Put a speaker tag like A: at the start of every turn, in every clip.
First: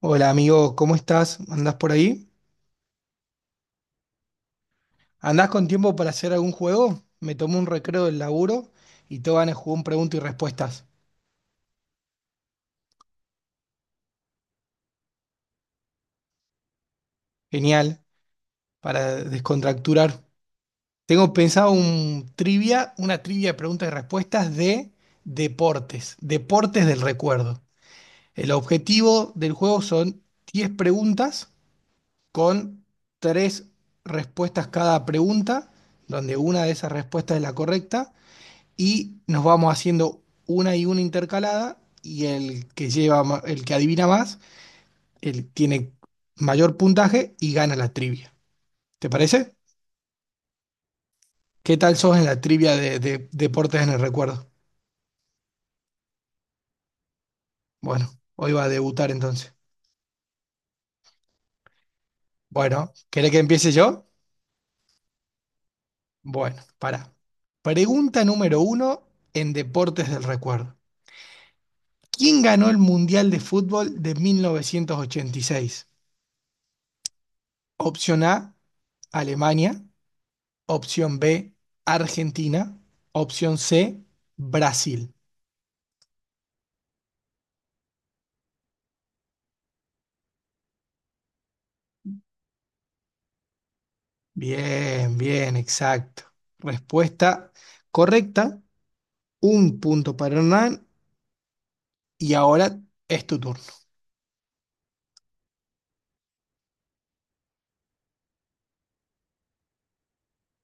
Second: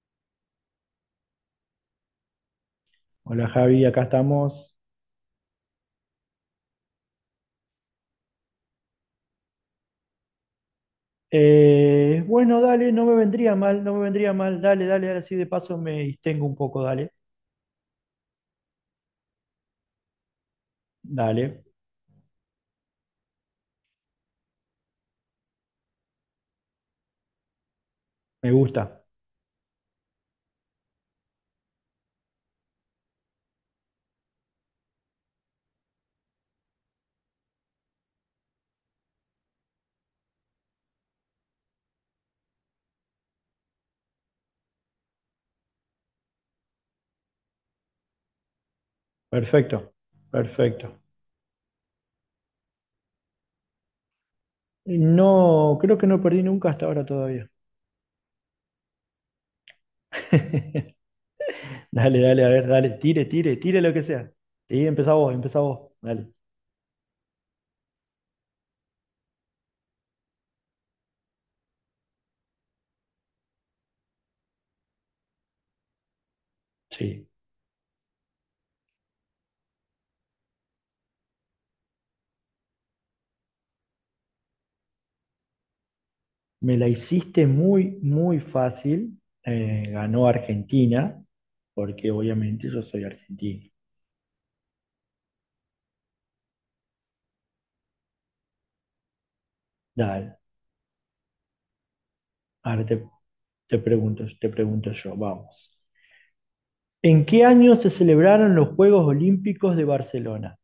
A: Hola amigo, ¿cómo estás? ¿Andás por ahí?
B: Hola Javi, acá estamos.
A: ¿Andás con tiempo para hacer algún juego? Me tomo un recreo del laburo y te van a jugar un preguntas y respuestas.
B: Bueno, dale, no me vendría mal, no me vendría mal. Dale, dale, dale, así de paso me distengo un poco, dale.
A: Genial, para descontracturar. Tengo
B: Dale,
A: pensado un trivia, una trivia de preguntas y respuestas de deportes, deportes del recuerdo.
B: me
A: El
B: gusta.
A: objetivo del juego son 10 preguntas con 3 respuestas cada pregunta, donde una de esas respuestas es la correcta y nos vamos haciendo una y una intercalada y el que lleva, el que adivina más, el tiene mayor puntaje y gana la trivia. ¿Te parece?
B: Perfecto, perfecto.
A: ¿Qué tal sos en la trivia de deportes en el recuerdo?
B: No, creo que no perdí nunca hasta ahora todavía.
A: Bueno, hoy va a debutar entonces.
B: Dale, dale, a ver,
A: Bueno,
B: dale, tire,
A: ¿querés que
B: tire,
A: empiece
B: tire lo que
A: yo?
B: sea. Sí, empezá vos, dale.
A: Bueno, para. Pregunta número uno en deportes del recuerdo. ¿Quién ganó el Mundial de Fútbol de 1986?
B: Sí,
A: Opción A, Alemania. Opción B, Argentina. Opción C, Brasil.
B: me la hiciste muy, muy fácil. Ganó Argentina, porque obviamente yo soy argentino.
A: Bien, bien, exacto. Respuesta correcta. Un punto para
B: Dale,
A: Hernán. Y ahora
B: arte.
A: es tu turno.
B: Te pregunto yo, vamos. ¿En qué año se celebraron los Juegos Olímpicos de Barcelona?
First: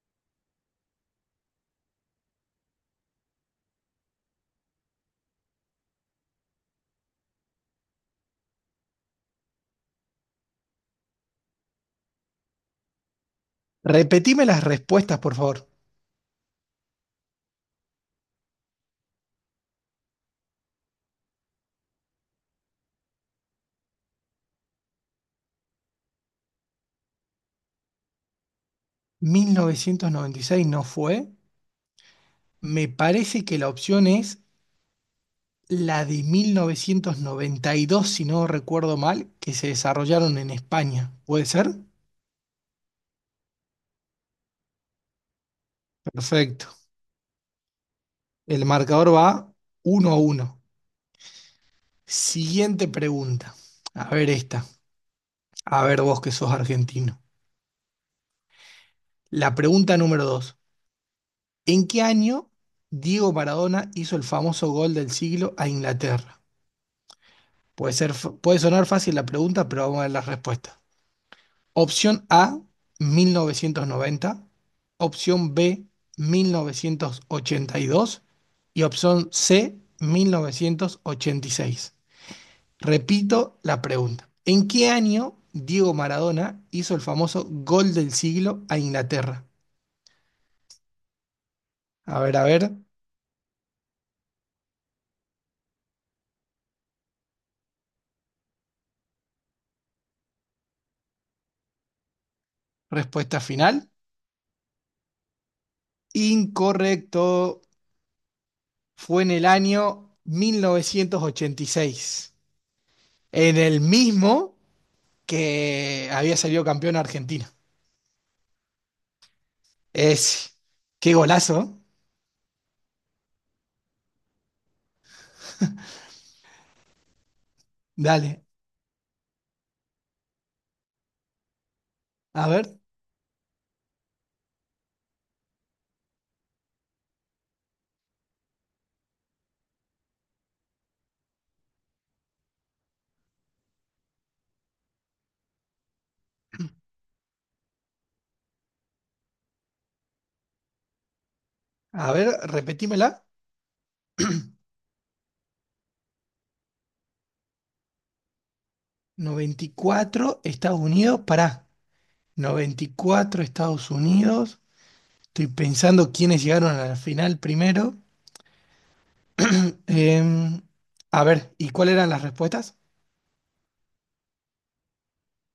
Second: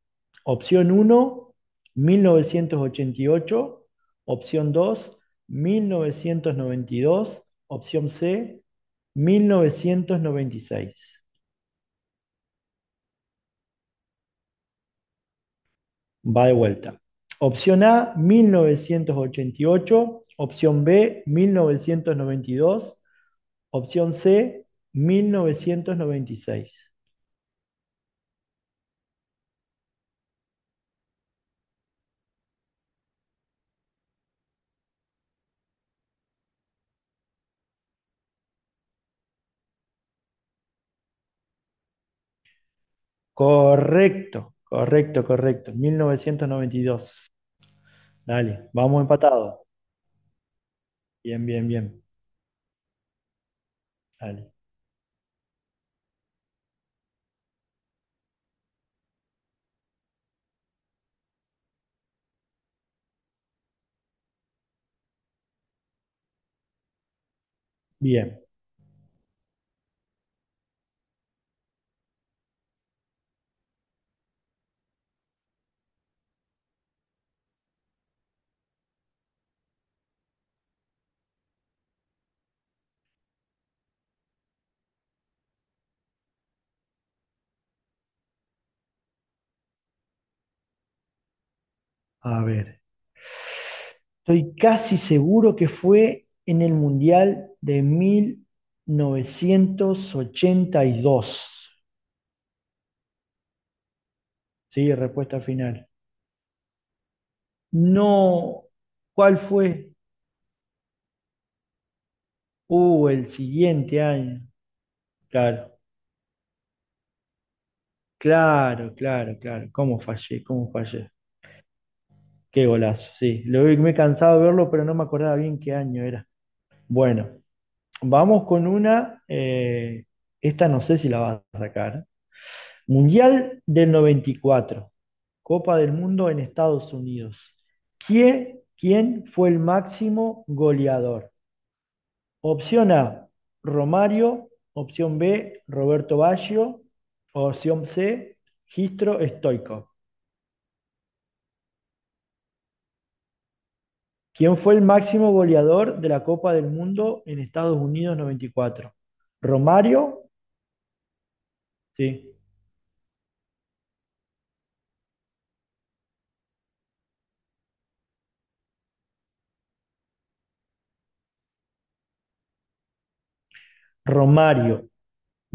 B: Opción 1, 1988. Opción 2, 1992. Opción C, 1996.
A: Repetime las respuestas, por favor.
B: Va de vuelta. Opción A, 1988. Opción B, 1992. Opción C, 1996.
A: 1996 no fue. Me parece que la opción es la de 1992, si no recuerdo mal, que se desarrollaron en España. ¿Puede ser?
B: Correcto, correcto, correcto.
A: Perfecto.
B: 1992.
A: El
B: Dale, vamos
A: marcador va
B: empatados.
A: 1-1.
B: Bien, bien, bien.
A: Siguiente pregunta. A ver
B: Dale.
A: esta. A ver vos que sos argentino. La pregunta número dos. ¿En qué año Diego Maradona hizo el famoso gol del siglo a Inglaterra? Puede ser,
B: Bien,
A: puede sonar fácil la pregunta, pero vamos a ver las respuestas. Opción A, 1990. Opción B, 1982. Y dos. Y opción C, 1986. Repito la pregunta. ¿En qué año Diego Maradona hizo el famoso gol del siglo a Inglaterra?
B: a
A: A ver,
B: ver. Estoy casi seguro que fue en el Mundial de 1982.
A: respuesta final.
B: Sí, respuesta final.
A: Incorrecto.
B: No,
A: Fue en
B: ¿cuál
A: el
B: fue?
A: año 1986.
B: El
A: En el
B: siguiente año.
A: mismo
B: Claro,
A: que había salido campeón Argentina.
B: claro, claro, claro. ¿Cómo fallé?
A: Es.
B: ¿Cómo fallé?
A: Qué golazo, ¿eh?
B: Qué golazo, sí. Me he cansado de verlo, pero no me acordaba bien qué año era. Bueno,
A: Dale.
B: vamos con una, esta no sé si la vas a sacar.
A: A ver,
B: Mundial del 94, Copa del Mundo en Estados Unidos. ¿Quién fue el máximo goleador? Opción A, Romario. Opción B, Roberto Baggio. Opción C, Gistro Stoichkov.
A: a ver, repetímela.
B: ¿Quién fue el máximo goleador de la Copa del Mundo en Estados Unidos 94?
A: Noventa y
B: ¿Romario?
A: cuatro Estados Unidos, pará.
B: Sí.
A: 94 Estados Unidos. Estoy pensando quiénes llegaron a la final primero. Em, a ver, ¿y cuáles eran las respuestas?
B: ¿Romario,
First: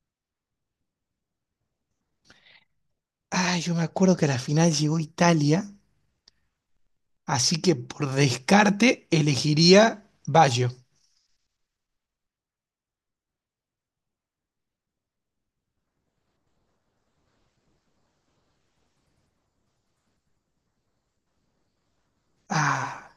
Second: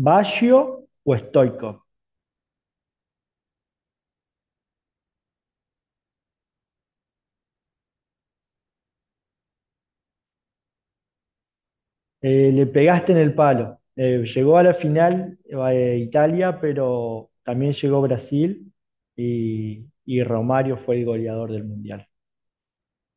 B: Baggio o Stoico?
A: Ah, yo me acuerdo que a la final llegó Italia, así que por descarte elegiría Baggio.
B: Le pegaste en el palo. Llegó a la final Italia, pero también llegó Brasil y Romario fue el goleador del Mundial.
A: Ah,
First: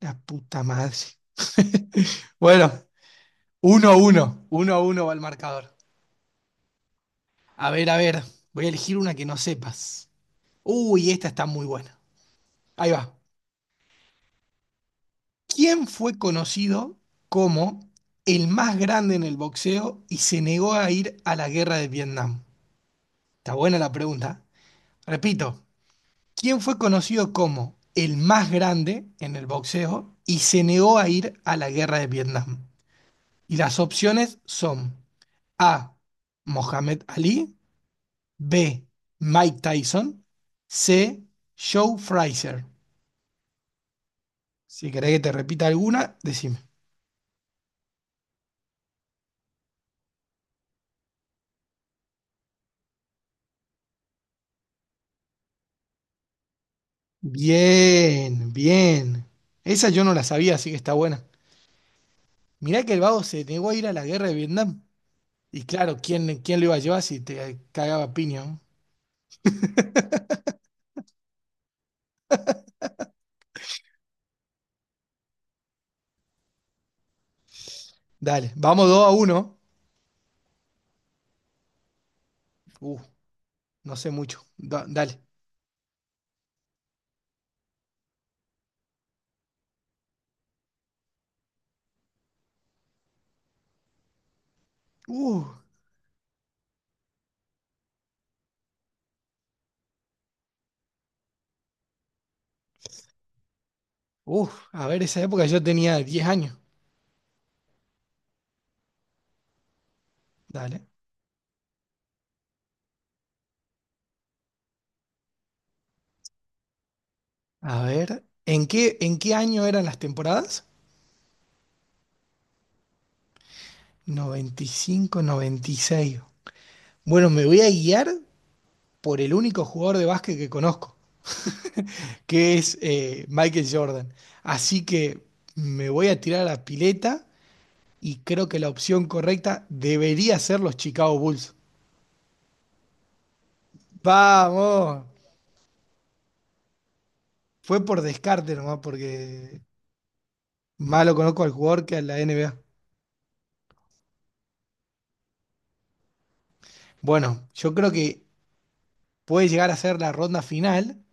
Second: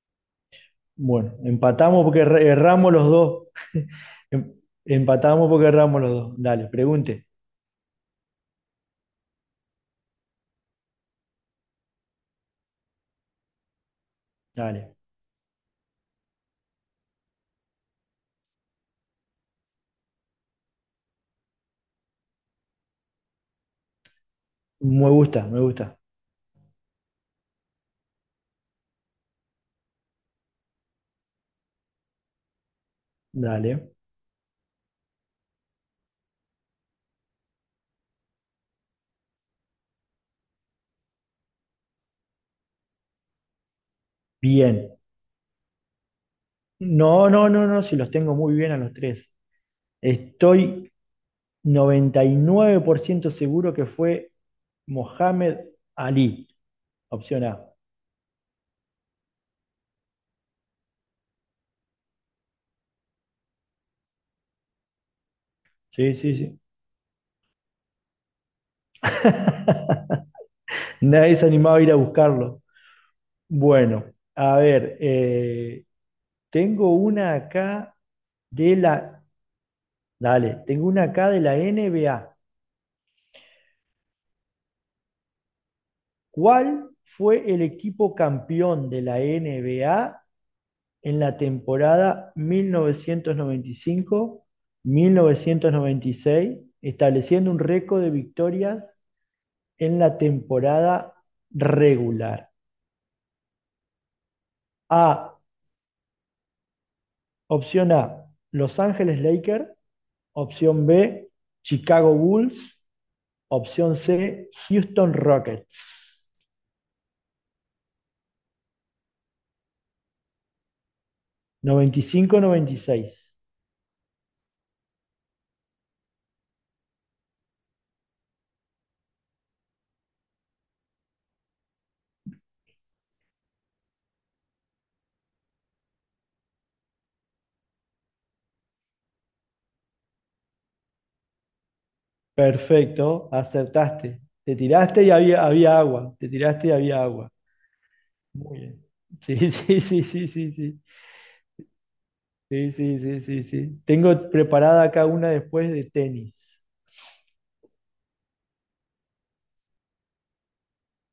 A: la puta madre.
B: Bueno, empatamos porque
A: Bueno,
B: erramos los dos.
A: uno a uno,
B: Em-
A: uno a uno va el
B: Empatamos porque
A: marcador.
B: erramos los dos. Dale, pregunte.
A: A ver, voy a elegir una que no sepas. Uy, esta está muy buena. Ahí va.
B: Dale.
A: ¿Quién fue conocido como el más grande en el boxeo y se negó a ir a la guerra de Vietnam? Está buena la pregunta.
B: Me gusta, me
A: Repito,
B: gusta.
A: ¿quién, fue conocido como el más grande en el boxeo y se negó a ir a la guerra de Vietnam? Y las
B: Dale.
A: opciones son A. Mohamed Ali, B. Mike Tyson, C. Joe Frazier. Si
B: Bien.
A: querés que te repita alguna, decime.
B: No, no, no, no, si los tengo muy bien a los tres. Estoy 99% seguro que fue Mohamed Ali, opción A.
A: Bien, bien. Esa yo no la sabía, así que está buena. Mirá que el vago se negó a ir a la guerra de Vietnam. Y claro,
B: Sí, sí,
A: ¿quién
B: sí.
A: lo iba a llevar si te cagaba a piña, ¿no?
B: Nadie se animaba a ir a buscarlo. Bueno, a ver, tengo una acá
A: Dale,
B: de
A: vamos dos a
B: la...
A: uno.
B: Dale, tengo una acá de la NBA.
A: Uh, no sé mucho. Dale.
B: ¿Cuál fue el equipo campeón de la NBA en la temporada
A: Uh,
B: 1995-1996, estableciendo un récord de victorias en la temporada regular?
A: a ver, esa
B: A,
A: época yo tenía 10 años.
B: Opción A, Los Ángeles Lakers,
A: Dale.
B: opción B, Chicago Bulls, opción C, Houston Rockets.
A: A ver, ¿en qué año eran las temporadas?
B: 95-96.
A: 95-96. Bueno, me voy a guiar por el único jugador de básquet que conozco, que es Michael Jordan. Así que me voy a tirar a la pileta y creo que la opción correcta debería ser los Chicago Bulls.
B: Perfecto, acertaste. Te tiraste
A: Vamos,
B: y había agua. Te tiraste y había agua.
A: fue por descarte
B: Muy
A: nomás,
B: bien. Sí,
A: porque
B: sí, sí, sí, sí, sí.
A: malo conozco al jugador que a la NBA.
B: Sí, sí, sí, sí, sí. Tengo preparada acá una después de tenis.
A: Bueno, yo creo que puede llegar a ser la ronda final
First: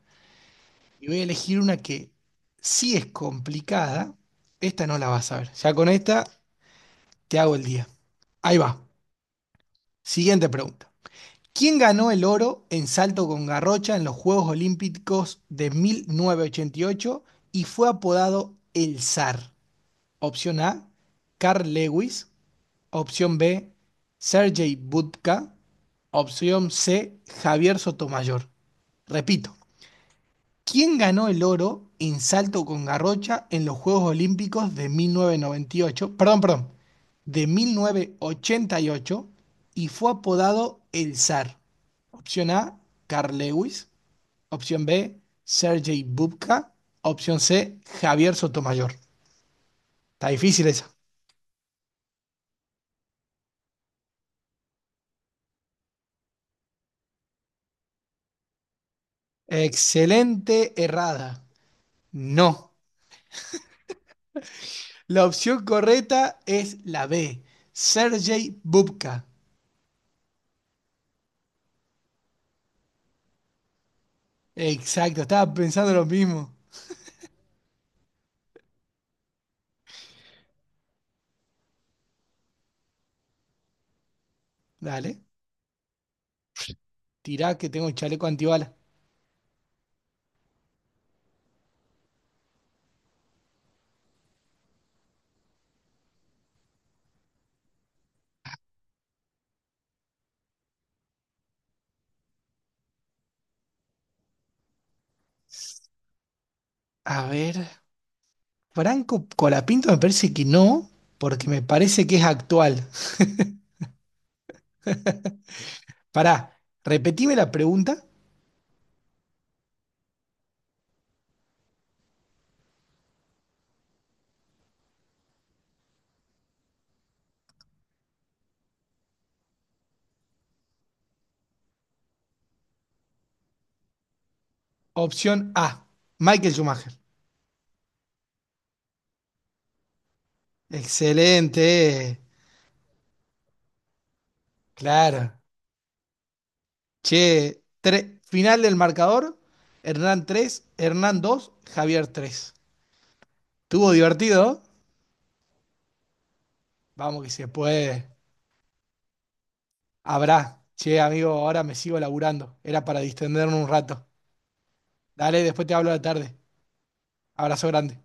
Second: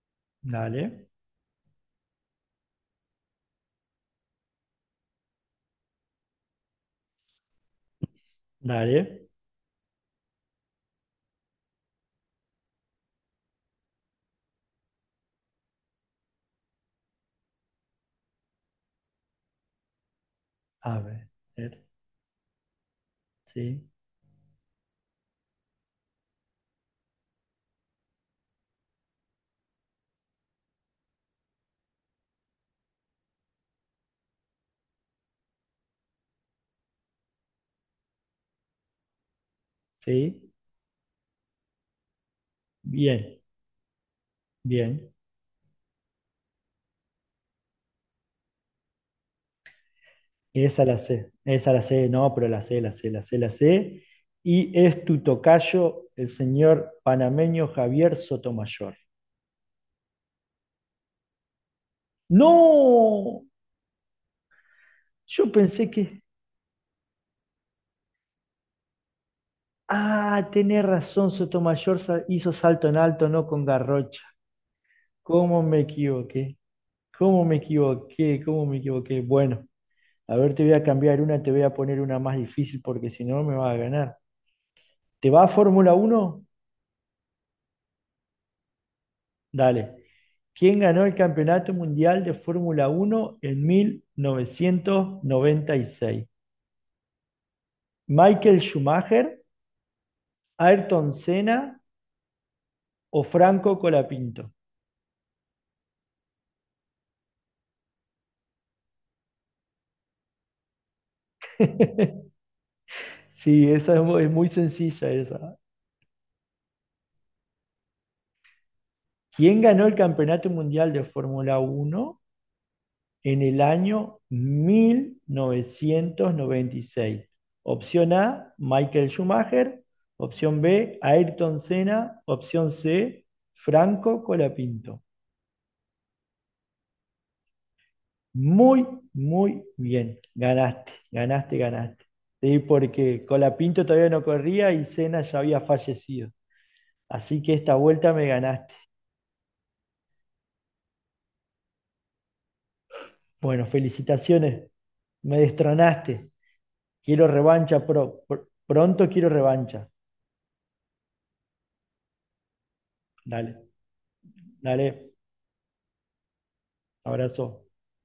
A: y
B: Dale,
A: voy a elegir una que sí es complicada. Esta no la vas a ver. Ya con esta te hago el día. Ahí va.
B: dale.
A: Siguiente pregunta. ¿Quién ganó el oro en salto con garrocha en los Juegos Olímpicos de 1988 y ocho y fue apodado el zar? Opción A,
B: A ver.
A: Carl
B: ver.
A: Lewis. Opción B,
B: Sí,
A: Sergei Budka. Opción C, Javier Sotomayor. Repito, ¿quién ganó el oro en salto con garrocha en los Juegos Olímpicos de 1998? Perdón, perdón, de 1988 y ocho y fue
B: sí.
A: apodado el zar. Opción A, Carl
B: Bien,
A: Lewis. Opción
B: bien.
A: B, Sergei Bubka. Opción C, Javier Sotomayor. Está difícil
B: Esa
A: esa.
B: la sé. Esa la sé, no, pero la sé, la sé, la sé, la sé. Y es tu tocayo, el señor panameño Javier Sotomayor.
A: Excelente errada. No.
B: ¡No!
A: La
B: Yo
A: opción
B: pensé que.
A: correcta es la B, Sergei Bubka.
B: Ah, tenés razón, Sotomayor hizo salto en alto, no con Garrocha.
A: Exacto, estaba
B: ¿Cómo me
A: pensando lo mismo.
B: equivoqué? ¿Cómo me equivoqué? ¿Cómo me equivoqué? Bueno, a ver, te voy a cambiar una, te voy a poner una más difícil porque si no me vas a ganar.
A: Dale.
B: ¿Te va a Fórmula Uno?
A: Tirá que tengo el chaleco antibalas.
B: Dale. ¿Quién ganó el Campeonato Mundial de Fórmula Uno en 1996? ¿Michael Schumacher, Ayrton Senna o Franco Colapinto?
A: A ver, Franco Colapinto me parece que no, porque me parece que es actual.
B: Sí, esa es muy sencilla esa.
A: Pará, repetime la pregunta.
B: ¿Quién ganó el Campeonato Mundial de Fórmula Uno en el año 1996? Opción A, Michael Schumacher. Opción B, Ayrton Senna. Opción C, Franco Colapinto.
A: Opción A, Michael Schumacher.
B: Muy, muy bien. Ganaste, ganaste,
A: Excelente,
B: ganaste. Sí, porque Colapinto todavía no corría y Senna
A: claro.
B: ya había fallecido. Así que
A: Che,
B: esta vuelta me
A: final
B: ganaste.
A: del marcador, Hernán 3, Hernán 2, Javier 3.
B: Bueno,
A: ¿Estuvo divertido, ¿eh?
B: felicitaciones. Me destronaste.
A: Vamos
B: Quiero
A: que se
B: revancha
A: puede.
B: pronto quiero revancha.
A: Habrá. Che, amigo, ahora me sigo laburando. Era para
B: Dale,
A: distenderme un rato.
B: dale.
A: Dale, después te hablo de la tarde.
B: Abrazo.
A: Abrazo grande.